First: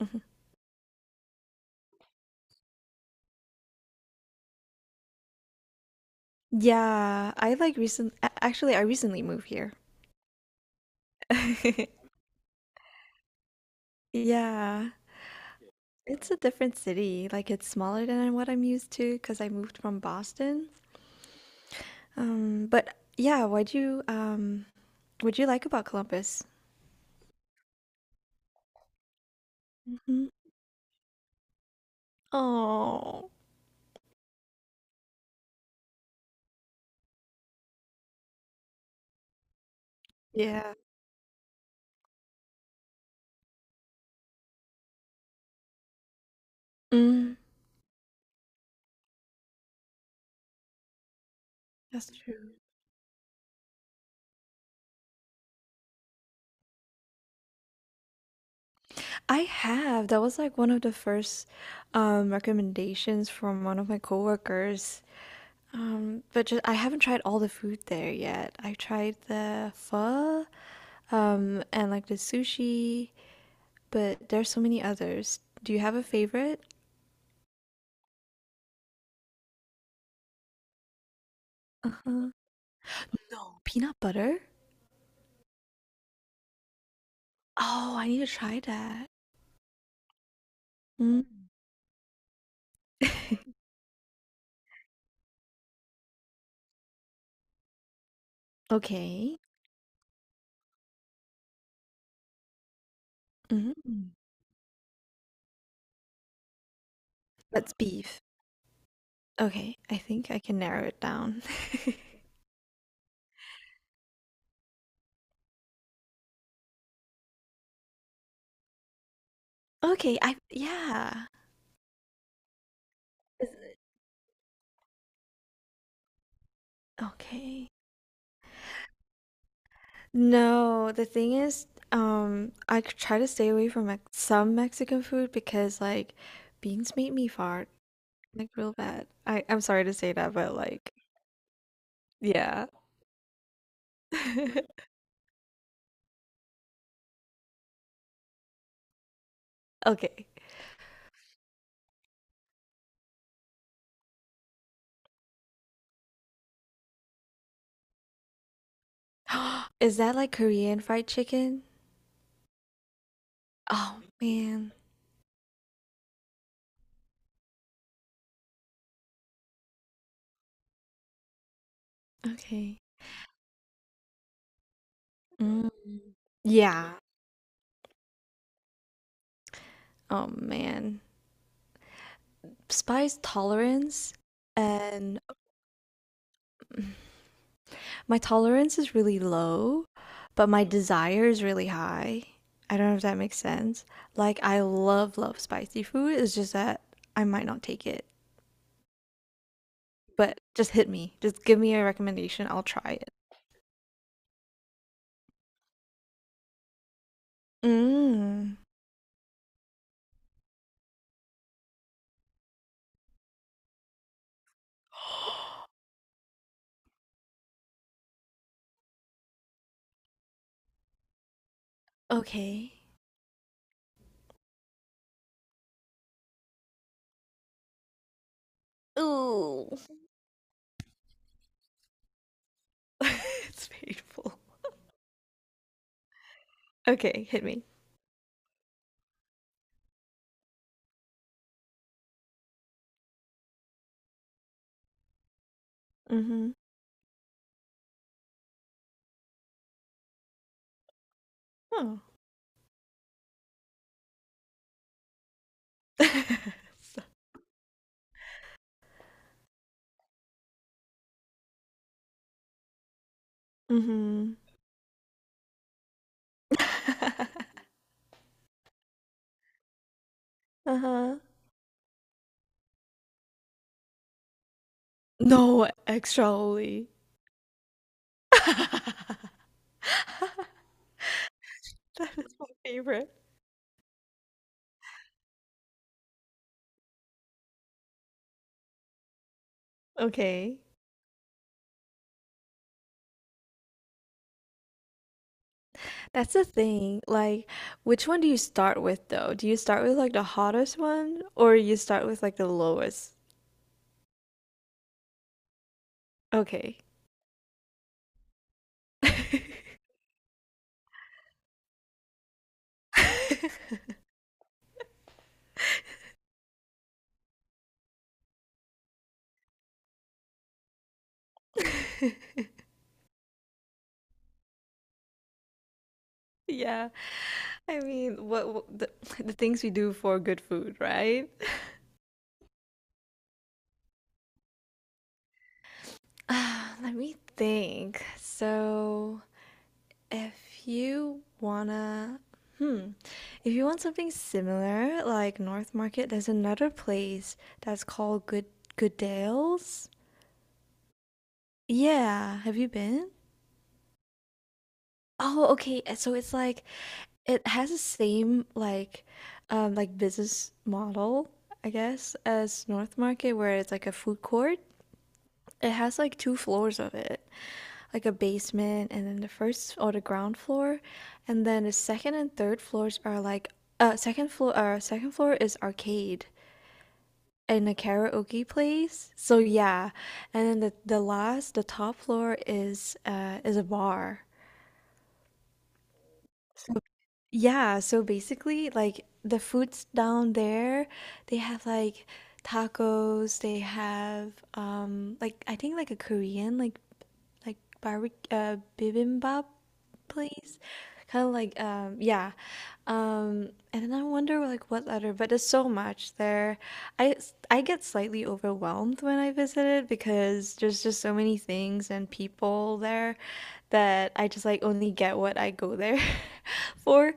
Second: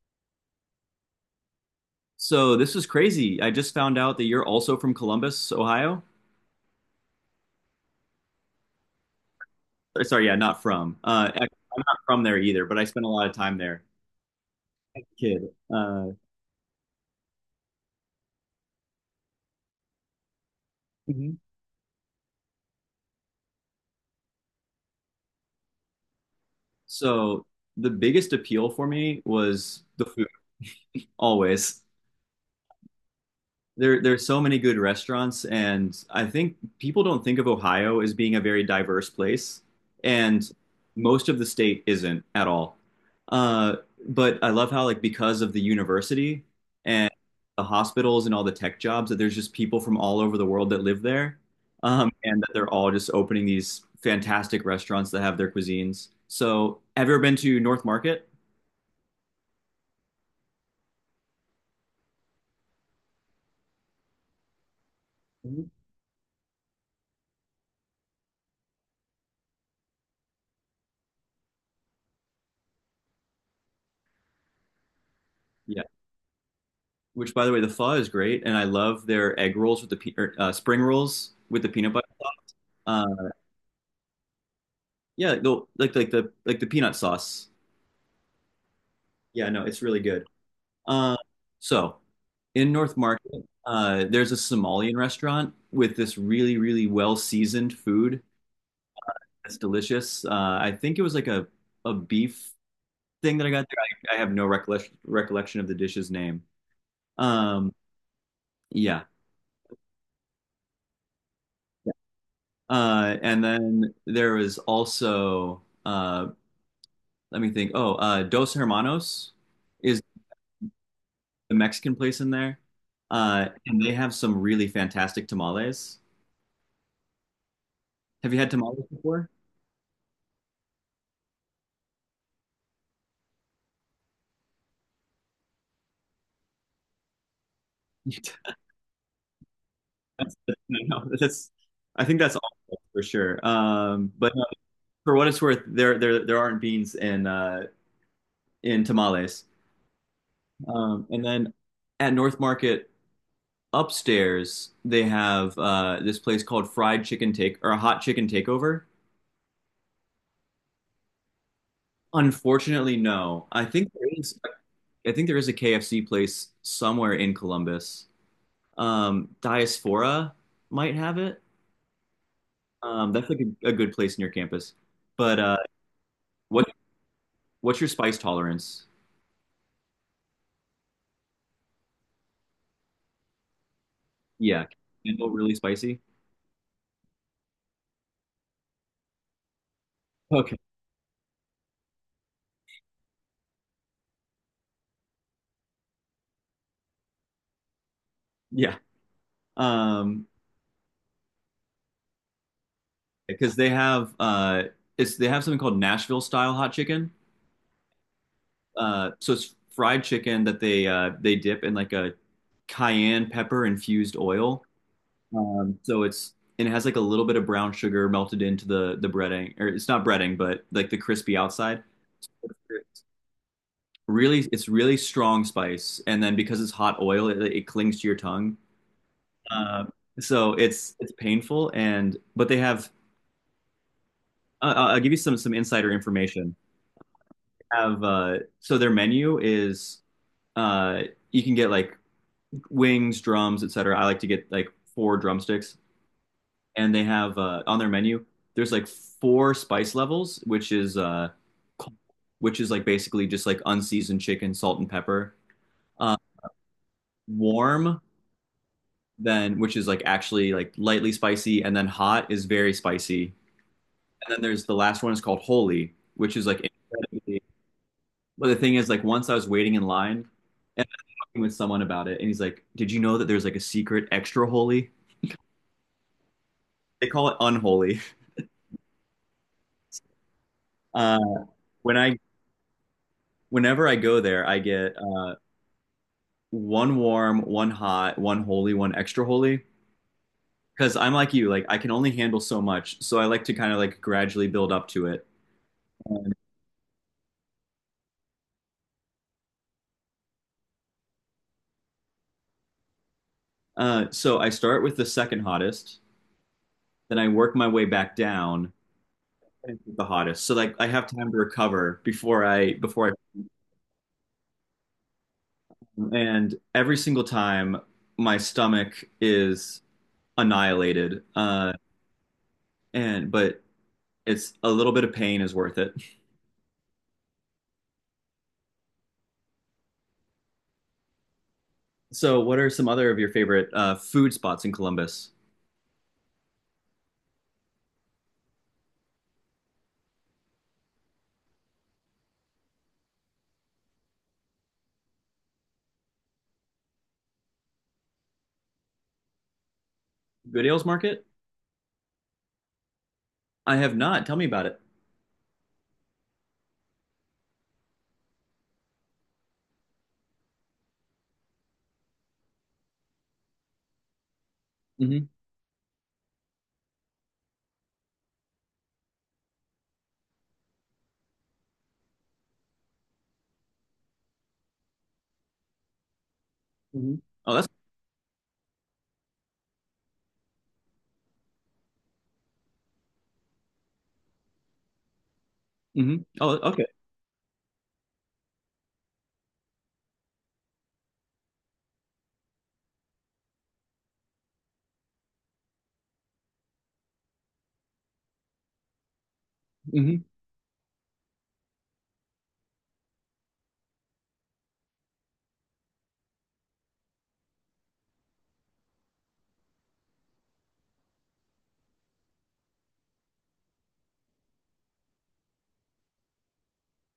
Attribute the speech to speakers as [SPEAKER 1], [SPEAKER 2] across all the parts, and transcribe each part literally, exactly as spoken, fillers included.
[SPEAKER 1] Mhm.
[SPEAKER 2] So this is crazy. I just found out that you're also from Columbus, Ohio.
[SPEAKER 1] Yeah, I like recent a- actually, I recently moved here.
[SPEAKER 2] Or, sorry, yeah, not from. Uh, ac- I'm not from there either, but I spent a lot of time there,
[SPEAKER 1] Yeah,
[SPEAKER 2] kid. Uh,
[SPEAKER 1] it's a different city. Like it's smaller than what I'm used to because I moved from Boston.
[SPEAKER 2] Mhm.
[SPEAKER 1] Um, but yeah, what'd you um what'd you like about Columbus?
[SPEAKER 2] so the biggest appeal for me was the food,
[SPEAKER 1] Hmm.
[SPEAKER 2] always.
[SPEAKER 1] Oh,
[SPEAKER 2] there there's so many good restaurants, and I think people don't think of Ohio as being a very diverse place, and
[SPEAKER 1] yeah.
[SPEAKER 2] most of the state isn't at all. uh, but I love how, like, because of the university and
[SPEAKER 1] Mm,
[SPEAKER 2] the hospitals and all the tech jobs, that there's just people from all over the world that live there.
[SPEAKER 1] that's
[SPEAKER 2] Um, and that
[SPEAKER 1] true.
[SPEAKER 2] they're all just opening these fantastic restaurants that have their cuisines. So have you ever been to North Market?
[SPEAKER 1] I have. That was like one of the first um recommendations from one of my coworkers.
[SPEAKER 2] Mhm.
[SPEAKER 1] Um, but just, I haven't tried all the food there yet. I tried the pho, um, and like the sushi, but there's so many others. Do you have a favorite?
[SPEAKER 2] Which, by the way, the pho is great, and I love their egg rolls with the pe- or, uh, spring rolls with the peanut butter
[SPEAKER 1] Uh-huh.
[SPEAKER 2] sauce. Uh,
[SPEAKER 1] No. Peanut butter?
[SPEAKER 2] yeah, the, like like the like the peanut sauce.
[SPEAKER 1] Oh, I need to try that.
[SPEAKER 2] Yeah, no, it's really good. Uh,
[SPEAKER 1] Mm.
[SPEAKER 2] so in North Market, uh, there's a Somalian restaurant with this really really well seasoned food.
[SPEAKER 1] Okay.
[SPEAKER 2] It's delicious. Uh, I think it was like a a beef thing that I got there.
[SPEAKER 1] Mm.
[SPEAKER 2] I, I have no recollection recollection of the dish's name. Um,
[SPEAKER 1] That's beef.
[SPEAKER 2] yeah.
[SPEAKER 1] Okay, I think I can narrow it down.
[SPEAKER 2] Uh, and then there was also uh, let me think. Oh, uh, Dos Hermanos is
[SPEAKER 1] Okay, I yeah.
[SPEAKER 2] the Mexican place in there. Uh, and they have some really fantastic tamales.
[SPEAKER 1] Okay.
[SPEAKER 2] Have you had tamales before?
[SPEAKER 1] No, the thing is, um, I c- try to stay away from Mex some Mexican food because like beans make me fart like real bad. I I'm sorry to say that,
[SPEAKER 2] That's,
[SPEAKER 1] but like
[SPEAKER 2] no, that's, I think that's
[SPEAKER 1] yeah.
[SPEAKER 2] all for sure. Um, but uh, for what it's worth, there there there aren't beans in uh, in tamales.
[SPEAKER 1] Okay.
[SPEAKER 2] Um, and then at North Market upstairs, they have uh, this place called Fried Chicken Take, or a Hot Chicken Takeover.
[SPEAKER 1] Is that like Korean fried chicken?
[SPEAKER 2] Unfortunately, no. I think
[SPEAKER 1] Oh
[SPEAKER 2] there is.
[SPEAKER 1] man.
[SPEAKER 2] I think there is a K F C place somewhere in Columbus. Um, Diaspora might have it.
[SPEAKER 1] Okay.
[SPEAKER 2] Um, that's like a, a good place near campus. But uh,
[SPEAKER 1] Mm.
[SPEAKER 2] what
[SPEAKER 1] Yeah.
[SPEAKER 2] what's your spice tolerance?
[SPEAKER 1] Oh man. Spice tolerance
[SPEAKER 2] Yeah, can you
[SPEAKER 1] and
[SPEAKER 2] handle really spicy?
[SPEAKER 1] my tolerance is really low, but
[SPEAKER 2] Okay.
[SPEAKER 1] my desire is really high. I don't know if that makes sense. Like I love love spicy food. It's just that I might not take it.
[SPEAKER 2] Yeah. Um,
[SPEAKER 1] But just hit me. Just give me a recommendation. I'll try it.
[SPEAKER 2] because they have uh, it's they have something called Nashville style hot chicken.
[SPEAKER 1] Mm.
[SPEAKER 2] Uh, so it's fried chicken that they uh, they dip in like a cayenne pepper infused oil. Um, so it's and it has like a little bit of brown sugar melted into the the breading, or it's not breading, but like the crispy outside.
[SPEAKER 1] Okay.
[SPEAKER 2] Really, it's really strong spice, and then because it's hot oil, it, it clings to your tongue.
[SPEAKER 1] Ooh.
[SPEAKER 2] Um, so it's it's painful, and but they have.
[SPEAKER 1] It's painful.
[SPEAKER 2] Uh, I'll I'll give you some some insider information.
[SPEAKER 1] Okay, hit me.
[SPEAKER 2] Have uh, so their menu is uh, you can get like wings, drums, et cetera. I like to get like four drumsticks.
[SPEAKER 1] Mm-hmm.
[SPEAKER 2] And they have uh, on their menu there's like four spice levels, which is uh cold,
[SPEAKER 1] Oh.
[SPEAKER 2] which is like basically just like unseasoned chicken, salt and pepper. uh, Warm, then, which is like actually like lightly spicy, and then hot is very spicy, and
[SPEAKER 1] Mm-hmm.
[SPEAKER 2] then there's the last one is called holy, which is like incredibly. But the thing is, like, once I was waiting in line and I
[SPEAKER 1] Uh-huh.
[SPEAKER 2] was talking with someone about it, and he's like, did you know that there's like a secret extra holy?
[SPEAKER 1] No extra holy.
[SPEAKER 2] They call it unholy.
[SPEAKER 1] That
[SPEAKER 2] uh when i
[SPEAKER 1] is my favorite.
[SPEAKER 2] Whenever I go there, I get uh one warm, one hot, one holy, one extra holy.
[SPEAKER 1] Okay.
[SPEAKER 2] Because I'm like you, like I can only handle so much, so I like to kind of like gradually build up to it.
[SPEAKER 1] That's the thing. Like, which one do you start with though? Do you start with like the hottest one or you start with like the lowest?
[SPEAKER 2] Uh, so I start with the second hottest,
[SPEAKER 1] Okay.
[SPEAKER 2] then I work my way back down to the hottest. So like I have time to recover before I before I and every single time my stomach is annihilated. Uh, and but it's a little bit of pain is worth it.
[SPEAKER 1] Yeah. I mean, what, what the, the things we do for good food, right?
[SPEAKER 2] So what are some other of your favorite uh, food spots in Columbus?
[SPEAKER 1] Ah, let me think. So, if you wanna, hmm, if you want something similar, like North Market, there's another place that's called Good Goodales.
[SPEAKER 2] Good Ales Market?
[SPEAKER 1] Yeah, have you been?
[SPEAKER 2] I have not. Tell me about it.
[SPEAKER 1] Oh, okay. uh, So it's like it has the same like um like business model, I guess, as North Market where it's like a food court.
[SPEAKER 2] Mm-hmm.
[SPEAKER 1] It has like two floors of it, like a basement and then the first or the ground floor, and then the second and third floors are like uh second floor uh second floor is arcade
[SPEAKER 2] Hmm. Oh, that's.
[SPEAKER 1] and a karaoke place. So yeah. And then the the last the top floor is uh is a bar.
[SPEAKER 2] Hmm. Oh, okay.
[SPEAKER 1] Yeah, so basically, like the foods down there, they have like tacos, they have um like I think like a Korean like like barbecue uh, bibimbap
[SPEAKER 2] Hmm.
[SPEAKER 1] place. Kind of like um yeah. Um and then I wonder like what other but there's so much there. I s- I get slightly overwhelmed when I visit it because there's just so many things and people there that I just like only get what I go there for.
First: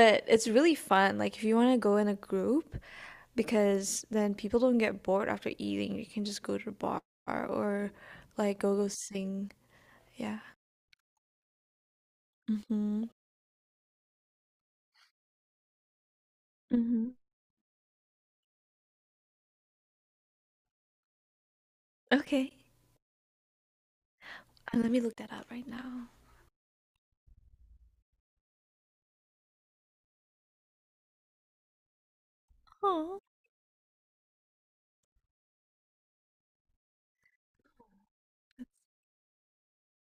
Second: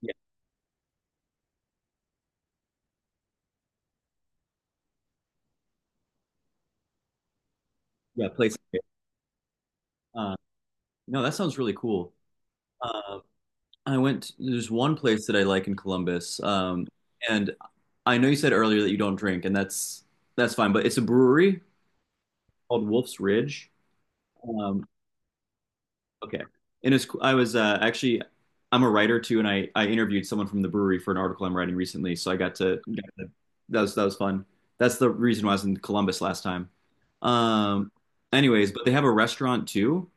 [SPEAKER 2] Yeah,
[SPEAKER 1] it's really fun. Like if you want to go in a group, because then people don't get bored after eating. You can just go to the bar or
[SPEAKER 2] yeah. Place.
[SPEAKER 1] like go go sing.
[SPEAKER 2] Uh,
[SPEAKER 1] Yeah.
[SPEAKER 2] no, that sounds really cool.
[SPEAKER 1] Mhm.
[SPEAKER 2] Uh, I went. There's one place that I like in Columbus, um,
[SPEAKER 1] Mhm.
[SPEAKER 2] and I know you said earlier that you don't drink, and that's that's fine. But it's a brewery
[SPEAKER 1] Okay.
[SPEAKER 2] called Wolf's Ridge.
[SPEAKER 1] Uh,
[SPEAKER 2] Um,
[SPEAKER 1] let me look that up right now.
[SPEAKER 2] Okay. And it's, I was uh, actually, I'm a writer too, and I, I interviewed someone from the brewery for an article I'm writing recently. So I got to, got
[SPEAKER 1] Oh.
[SPEAKER 2] to- that was that was fun. That's the reason why I was in Columbus last time. Um, anyways, but they have a restaurant too,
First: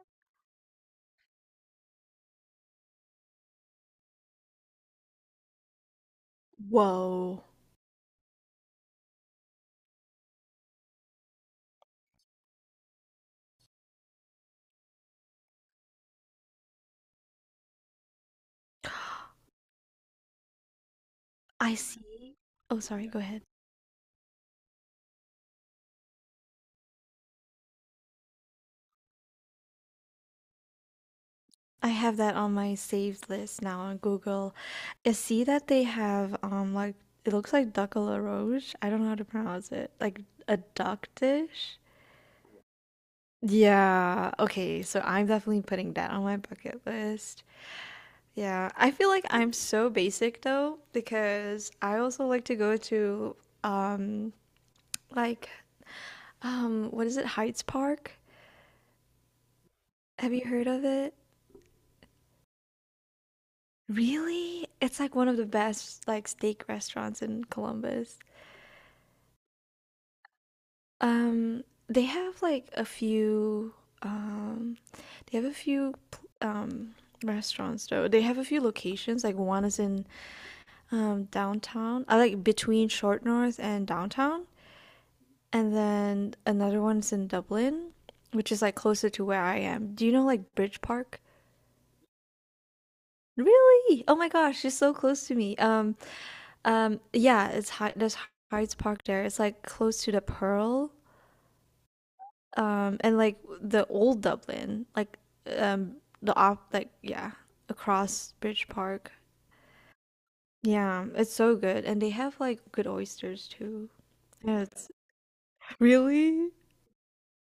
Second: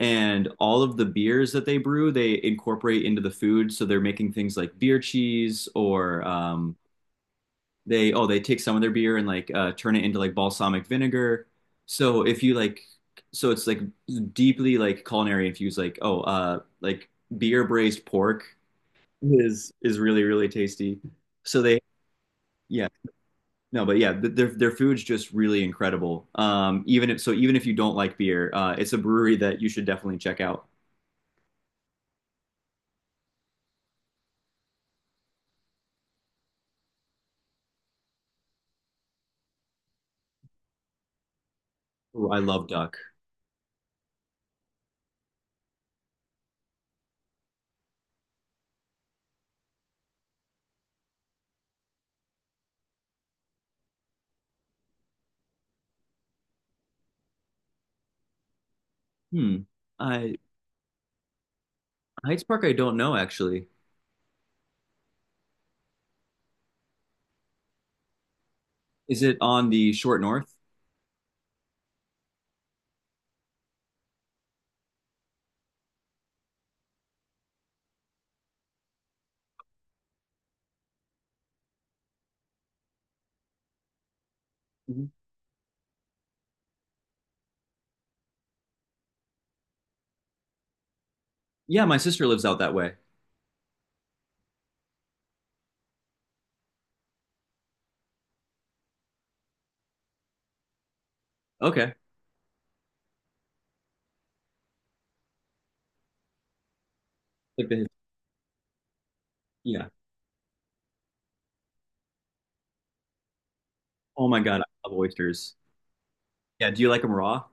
[SPEAKER 2] and all of the beers that they brew, they incorporate into the food. So they're making things like beer cheese or um,
[SPEAKER 1] Whoa.
[SPEAKER 2] they oh they take some of their beer and like uh, turn it into like balsamic vinegar. So if you like, so it's like deeply like culinary infused. Like oh uh like beer braised pork is is really really tasty. So
[SPEAKER 1] I
[SPEAKER 2] they
[SPEAKER 1] see. Oh,
[SPEAKER 2] yeah
[SPEAKER 1] sorry. Go ahead.
[SPEAKER 2] no but yeah th- their their food's just really incredible. Um, even if, so even if you don't like beer, uh, it's a brewery that you should definitely check out.
[SPEAKER 1] I have that on my saved list now on Google. I see that they have um like it looks like duck à la roche. I don't know how to pronounce it. Like a duck dish.
[SPEAKER 2] Ooh, I love duck.
[SPEAKER 1] Yeah. Okay, so I'm definitely putting that on my bucket list. Yeah. I feel like I'm so basic though because I also like to go to um like um what is it? Heights Park?
[SPEAKER 2] Hmm.
[SPEAKER 1] Have
[SPEAKER 2] I
[SPEAKER 1] you heard of it?
[SPEAKER 2] Heights Park I don't know actually.
[SPEAKER 1] Really? It's like one of the best like steak restaurants in Columbus.
[SPEAKER 2] Is it on the short north?
[SPEAKER 1] Um, they have like a few, um, they have a few, pl- um, restaurants though. They have a few locations. Like one is in um downtown, I like between Short North and downtown,
[SPEAKER 2] Mhm.
[SPEAKER 1] and then another one's in Dublin, which is like closer to where I am. Do you know like Bridge Park?
[SPEAKER 2] Yeah, my sister lives out that way.
[SPEAKER 1] Really? Oh my gosh, you so close to me. Um, um, yeah, it's Hy- there's Hyde's Park there. It's like close to the Pearl.
[SPEAKER 2] Okay.
[SPEAKER 1] Um and like the old Dublin like um the op like yeah,
[SPEAKER 2] Like the,
[SPEAKER 1] across Bridge Park.
[SPEAKER 2] yeah.
[SPEAKER 1] Yeah, it's so good, and they have like good oysters too.
[SPEAKER 2] Oh my
[SPEAKER 1] Yeah,
[SPEAKER 2] God, I
[SPEAKER 1] it's
[SPEAKER 2] love oysters.
[SPEAKER 1] really.
[SPEAKER 2] Yeah. Do you like them raw?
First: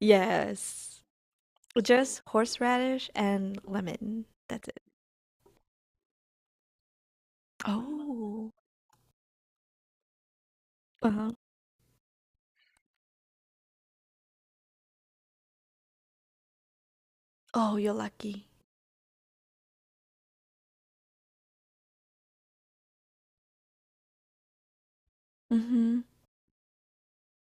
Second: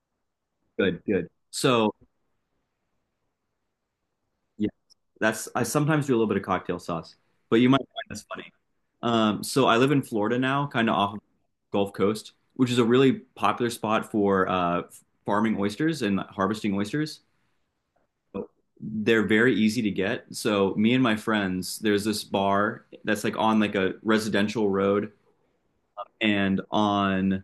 [SPEAKER 1] Yes,
[SPEAKER 2] Good, good. So
[SPEAKER 1] just horseradish and lemon, that's
[SPEAKER 2] yeah,
[SPEAKER 1] it.
[SPEAKER 2] that's, I sometimes do a little bit of cocktail sauce, but you might find this funny.
[SPEAKER 1] Oh.
[SPEAKER 2] Um, so I live in Florida now, kind of off of
[SPEAKER 1] Uh-huh.
[SPEAKER 2] Gulf Coast, which is a really popular spot for uh, farming oysters and harvesting oysters.
[SPEAKER 1] Oh, you're lucky.
[SPEAKER 2] They're very easy to get. So me and my friends, there's this bar that's like on like a residential road,
[SPEAKER 1] Mm-hmm.
[SPEAKER 2] and on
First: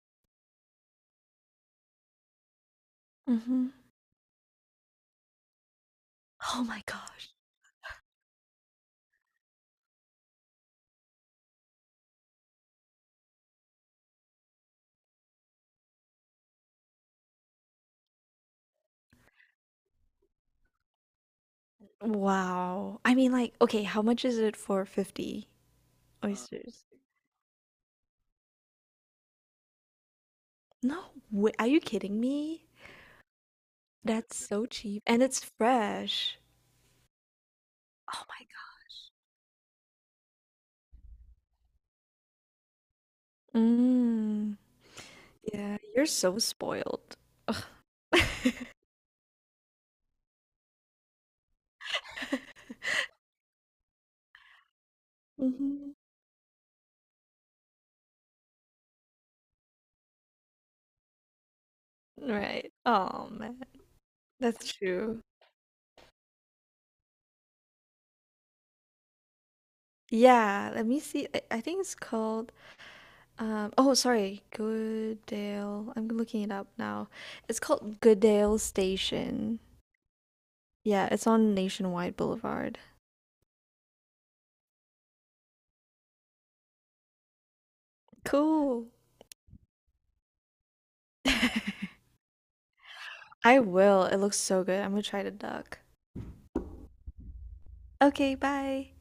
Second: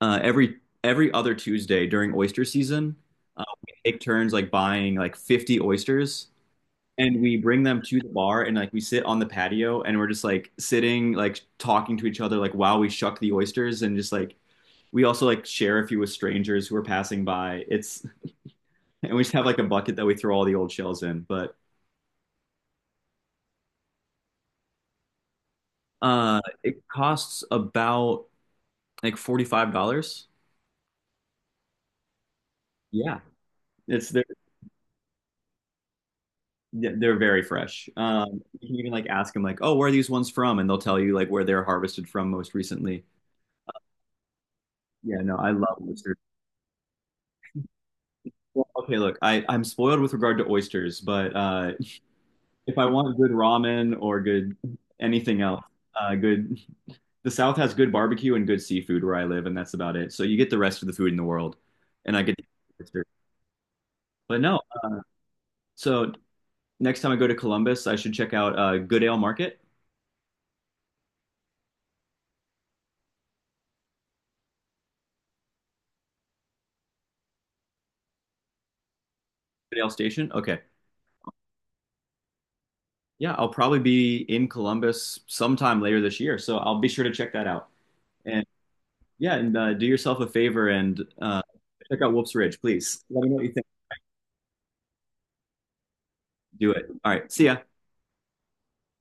[SPEAKER 2] uh, every every other Tuesday during oyster season, uh,
[SPEAKER 1] Mm-hmm.
[SPEAKER 2] we take turns like buying like fifty oysters,
[SPEAKER 1] Oh my
[SPEAKER 2] and
[SPEAKER 1] gosh.
[SPEAKER 2] we bring them to the bar, and like we sit on the patio, and we're just like sitting like talking to each other like while we shuck the oysters, and just like we also like share a few with strangers who are passing by. It's and we just have like a bucket that we throw all the old shells in. But
[SPEAKER 1] Wow. I mean like okay, how much is it for fifty
[SPEAKER 2] uh It
[SPEAKER 1] oysters?
[SPEAKER 2] costs about like forty-five dollars.
[SPEAKER 1] No way, are you kidding me?
[SPEAKER 2] Yeah. It's
[SPEAKER 1] That's so cheap, and it's fresh.
[SPEAKER 2] th- they're very fresh.
[SPEAKER 1] Oh
[SPEAKER 2] Um,
[SPEAKER 1] my
[SPEAKER 2] you can even like ask them like, "Oh, where are these ones from?" and they'll tell you like where they're harvested from most recently.
[SPEAKER 1] god. Mm.
[SPEAKER 2] Yeah, no, I love
[SPEAKER 1] Yeah, you're
[SPEAKER 2] oysters.
[SPEAKER 1] so spoiled. Ugh.
[SPEAKER 2] Well, okay, look, I I'm spoiled with regard to oysters, but uh, if I want good ramen or good anything else,
[SPEAKER 1] Mhm.
[SPEAKER 2] uh, good. The South has good barbecue and good seafood where I live, and that's about it. So you get the rest of the food in the world, and I get.
[SPEAKER 1] Right.
[SPEAKER 2] Oysters.
[SPEAKER 1] Oh man,
[SPEAKER 2] But no,
[SPEAKER 1] that's true.
[SPEAKER 2] so next time I go to Columbus, I should check out uh, Goodale Market,
[SPEAKER 1] Yeah, let me see. I, I think it's called um oh sorry, Goodale. I'm looking it up now. It's called Goodale Station.
[SPEAKER 2] Goodale Station. Okay.
[SPEAKER 1] Yeah, it's on Nationwide Boulevard.
[SPEAKER 2] Yeah, I'll probably be in Columbus sometime later this year, so I'll be sure to check that out. And
[SPEAKER 1] Cool.
[SPEAKER 2] yeah, and uh, do yourself a favor and uh, check out Wolf's Ridge, please. Let me know what you
[SPEAKER 1] I
[SPEAKER 2] think.
[SPEAKER 1] will. It looks so good. I'm gonna try to duck.
[SPEAKER 2] Do it. All right, see ya.
[SPEAKER 1] Okay, bye.